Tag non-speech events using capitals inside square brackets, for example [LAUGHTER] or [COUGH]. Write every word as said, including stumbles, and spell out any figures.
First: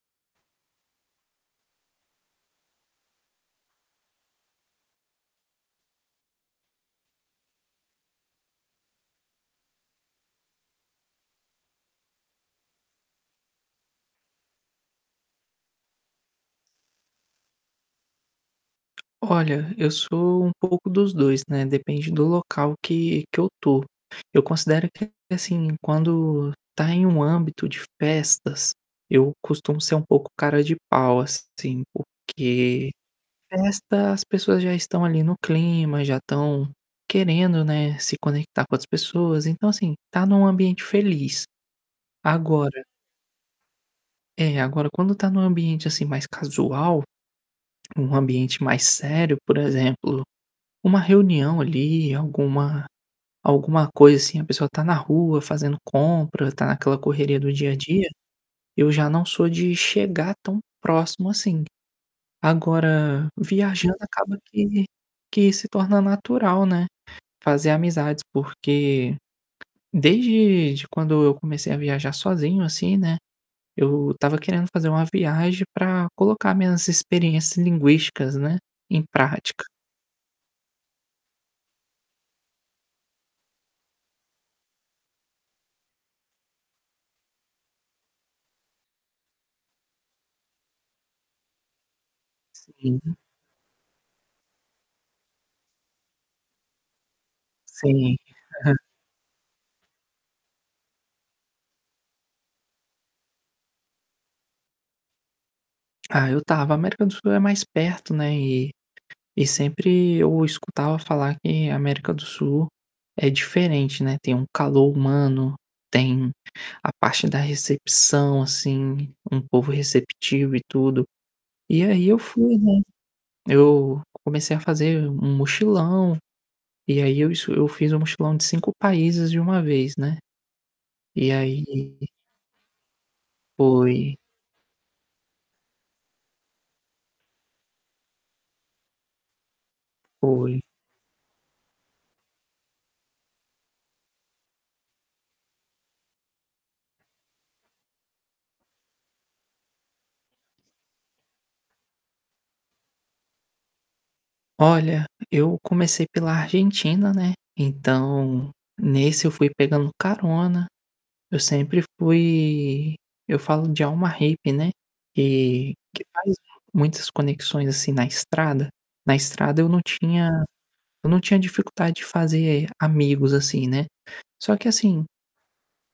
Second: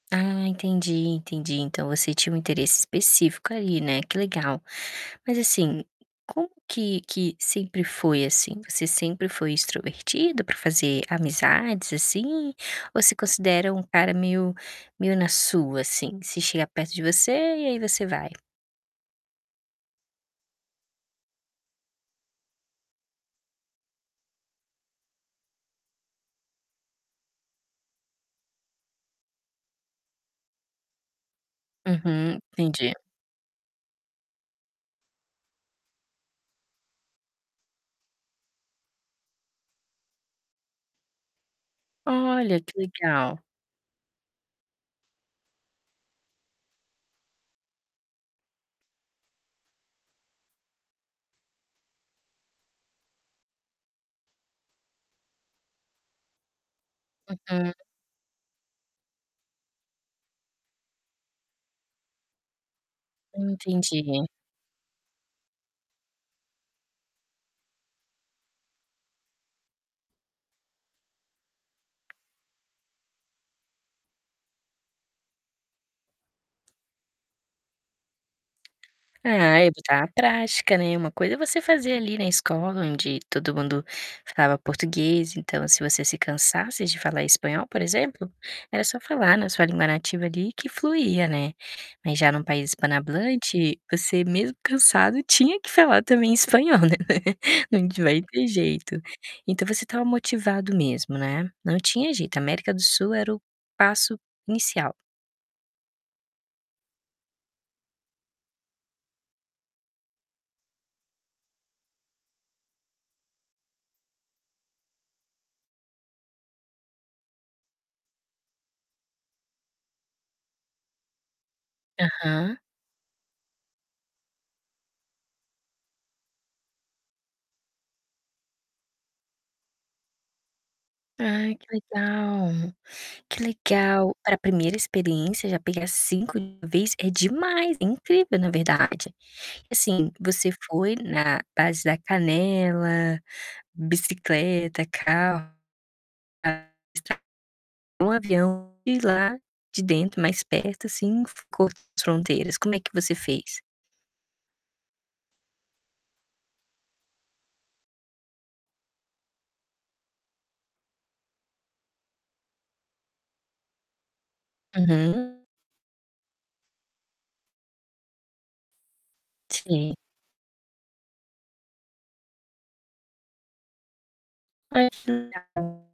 Ah, entendi, entendi. Então, você tinha um interesse específico ali, né, que legal. Mas assim, como que que sempre foi, assim? Você sempre foi extrovertido para fazer amizades, assim, ou se considera um cara meio meio na sua assim, se chegar perto de você e aí você vai? Olha, eu sou um pouco dos dois, né, depende do local que que eu tô. Eu considero que, assim, quando tá em um âmbito de festas, eu costumo ser um pouco cara de pau, assim, Uhum, porque entendi. festa, as pessoas já estão ali no clima, já estão querendo, né, se conectar com as pessoas, então assim, estar num ambiente feliz. Olha, que Agora legal. É. Agora quando tá num ambiente, assim, mais casual, num ambiente mais sério, por exemplo, uma reunião ali, alguma alguma coisa assim, a pessoa está na rua, fazendo compra, está naquela correria do dia Uhum. a dia, eu já não sou de chegar tão próximo assim. Agora, Hum, viajando entendi. acaba que que se torna natural, né, fazer amizades, porque desde de quando eu comecei a viajar sozinho assim, né, eu estava querendo fazer uma viagem pra colocar minhas experiências linguísticas, né, em É, prática. ai que está prática, né, uma coisa é você fazer ali, na escola, onde todo mundo falava português, então se você se cansasse de falar espanhol, por exemplo, era só falar na sua língua nativa ali, que fluía, né. Mas já num país Sim. espano-hablante você mesmo cansado tinha que falar também espanhol, né, não Sim, aham. vai ter jeito. Então você estava motivado mesmo, né, não tinha jeito, América do Sul era o passo inicial? Ah, eu estava. A América do Sul é mais perto, né, e e sempre eu escutava falar que a América do Sul é diferente, né, tem um calor humano, tem a parte da recepção assim, um povo receptivo e tudo. E aí eu fui, Aham. né, eu comecei a fazer um mochilão, e aí eu s eu fiz um mochilão de cinco países de uma vez, né, e Ai, que aí legal! Que legal, Foi. para primeira experiência já pegar cinco de uma vez é demais, é incrível, na verdade. Assim, você Foi. foi na base da canela, bicicleta, carro, [UNINTELLIGIBLE] um avião e lá, de dentro, mais perto assim, onde fica as fronteiras, como é que você fez? Olha, eu comecei pela Argentina, né, então, nesse eu fui pegando carona, eu sempre fui eu falo de alma hippie, né, Uhum. que que faz muitas conexões assim, na estrada. Na estrada eu não Sim. tinha eu não tinha dificuldade de fazer amigos assim, né, só que assim [UNINTELLIGIBLE]